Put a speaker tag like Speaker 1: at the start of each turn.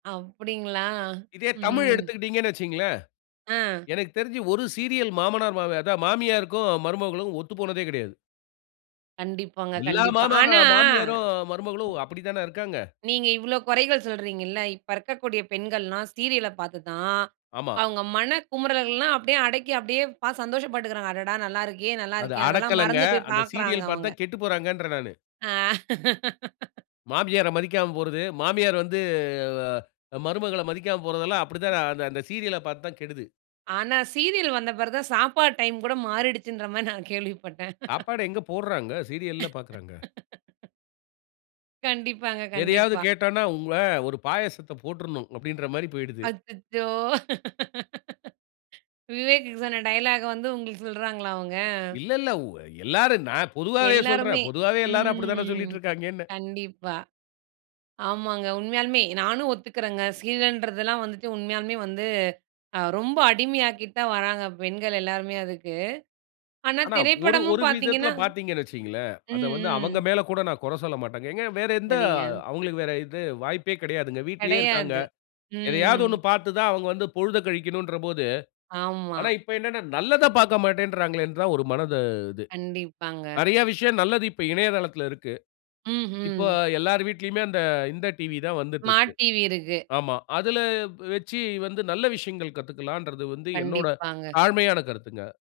Speaker 1: அப்டிங்களா
Speaker 2: இதே தமிழ்
Speaker 1: ம்.
Speaker 2: எடுத்துக்கிட்டீங்கணு வைச்சுங்களேன்.
Speaker 1: அ.
Speaker 2: எனக்குத் தெரிஞ்சு ஒரு சீரியல் மாமனார் மா அதா மாமியாருக்கும் மருமகளும் ஒத்து போனதே கிடையாது.
Speaker 1: கண்டிப்பாங்க
Speaker 2: எல்லா
Speaker 1: கண்டிப்பா,
Speaker 2: மாமாக
Speaker 1: ஆனா.
Speaker 2: மாமியாரும் மருமகளும்
Speaker 1: ம்.
Speaker 2: அப்படித்தான இருக்காங்க?
Speaker 1: நீங்க இவ்ளோ குறைகள் சொல்றீங்கள்ள, இப்ப இருக்கக்கூடிய பெண்கள்லாம் ஸீரியல பார்த்து தான்,
Speaker 2: ஆமா.
Speaker 1: அவங்க மனக்குமரல்லாம் அப்டியே அடக்கி அப்டியே பாத் சந்தோஷப்பட்டுகிறாங்க, அடடா! நல்லாருக்கே
Speaker 2: அது
Speaker 1: நல்லாருக்கே, அதெல்லாம்
Speaker 2: அடக்கல்லங்க,
Speaker 1: மறந்து போய்
Speaker 2: அந்த
Speaker 1: பார்க்குறாங்க
Speaker 2: சீரியல் பார்த்து
Speaker 1: அவங்க.
Speaker 2: தான் கெட்டுப்போறாங்கன்றேன் நானு.
Speaker 1: ஆ.
Speaker 2: மாமியார மதிக்காம போறது, மாமியார் வந்து, ஆ மருமகள மதிக்காம போறதெல்லாம் அப்படித்தான் அந்த சீரியல்ல பார்த்து தான் கெடுது.
Speaker 1: ஆனா சீரியல் வந்த பிறகு தான் சாப்பாடு டைம் கூட மாறிடுச்சுன்ற மாரி நா கேள்விப்பட்டேன்.
Speaker 2: சாப்பாடு எங்க போடுறாங்க? சீரியல்ல பாக்குறாங்க.
Speaker 1: கண்டிப்பாங்க
Speaker 2: எதையாது
Speaker 1: கண்டிப்பா.
Speaker 2: கேட்டோம்னா உங்கள, "ஒரு பாயாசத்த போட்டுருணும்" அப்டின்ன்ற மாரி போய்டுது.
Speaker 1: அச்சச்சோ! விவேக் சொன்ன டயலாக்க வந்து உங்களுக்கு சொல்றாங்களா அவங்க?
Speaker 2: இல்ல, இல்ல. உ எல்லாரும் நான் பொதுவாவே சொல்றேன்,
Speaker 1: எல்லாருமே
Speaker 2: பொதுவாவே எல்லாரும் அப்படித்தானே
Speaker 1: ம்
Speaker 2: சொல்லிட்டு இருக்கிறாங்கன்னே.
Speaker 1: கண்டிப்பா. ஆமாங்க உண்மையாலுமே நானும் ஒத்துக்கிறேங்க. சீரியலன்றதெல்லாம் வந்துட்டு உண்மையாலுமே வந்து அ ரொம்ப அடிமையாக்கிட்டு தான் வராங்க பெண்கள் எல்லாருமே அதுக்கு, ஆனா
Speaker 2: ஆனா ஒரு
Speaker 1: திரைப்படமும்
Speaker 2: ஒரு விதத்தில
Speaker 1: பார்த்தீங்கன்னா
Speaker 2: பார்த்தீங்கனு வச்சுங்களேன், அத
Speaker 1: ம்
Speaker 2: வந்து
Speaker 1: ம்.
Speaker 2: அவங்க மேலே கூட நான் குறை சொல்லமாட்டேங்க. எங்க வேற எந்த
Speaker 1: சரிங்க.
Speaker 2: அவங்களுக்கு வேற இது வாய்ப்பே கிடையாதுங்க. வீட்லயே இருக்கிறாங்க.
Speaker 1: கெடையாது,
Speaker 2: எதையாவது 1
Speaker 1: ம்.
Speaker 2: பார்த்து தான் அவங்க வந்து பொழுதக் கழிக்கனும்ன்ன்ற போது,
Speaker 1: ஆமா.
Speaker 2: ஆனா, இப்போ என்னனா நல்லதப் பார்க்கமாட்டேன்றாங்களேனு தான் ஒரு மனது இது.
Speaker 1: கண்டிப்பாங்க.
Speaker 2: நிறைய விஷயம் நல்லது இப்போ இணையதளத்தில இருக்கு. இப்போ
Speaker 1: ம்ஹ்ம்.
Speaker 2: எல்லார் வீட்டிலுமே அந்த, இந்த டிவி தான் வந்துட்டு
Speaker 1: ஸ்மார்ட்
Speaker 2: இருக்கு,
Speaker 1: டிவி இருக்கு.
Speaker 2: ஆமா. அதில வெச்சு வந்து நல்ல விஷயங்கள் கத்துக்கலாம்ன்றது வந்து என்னோட
Speaker 1: கண்டிப்பாங்க.
Speaker 2: தாழ்மையான கருத்துங்க.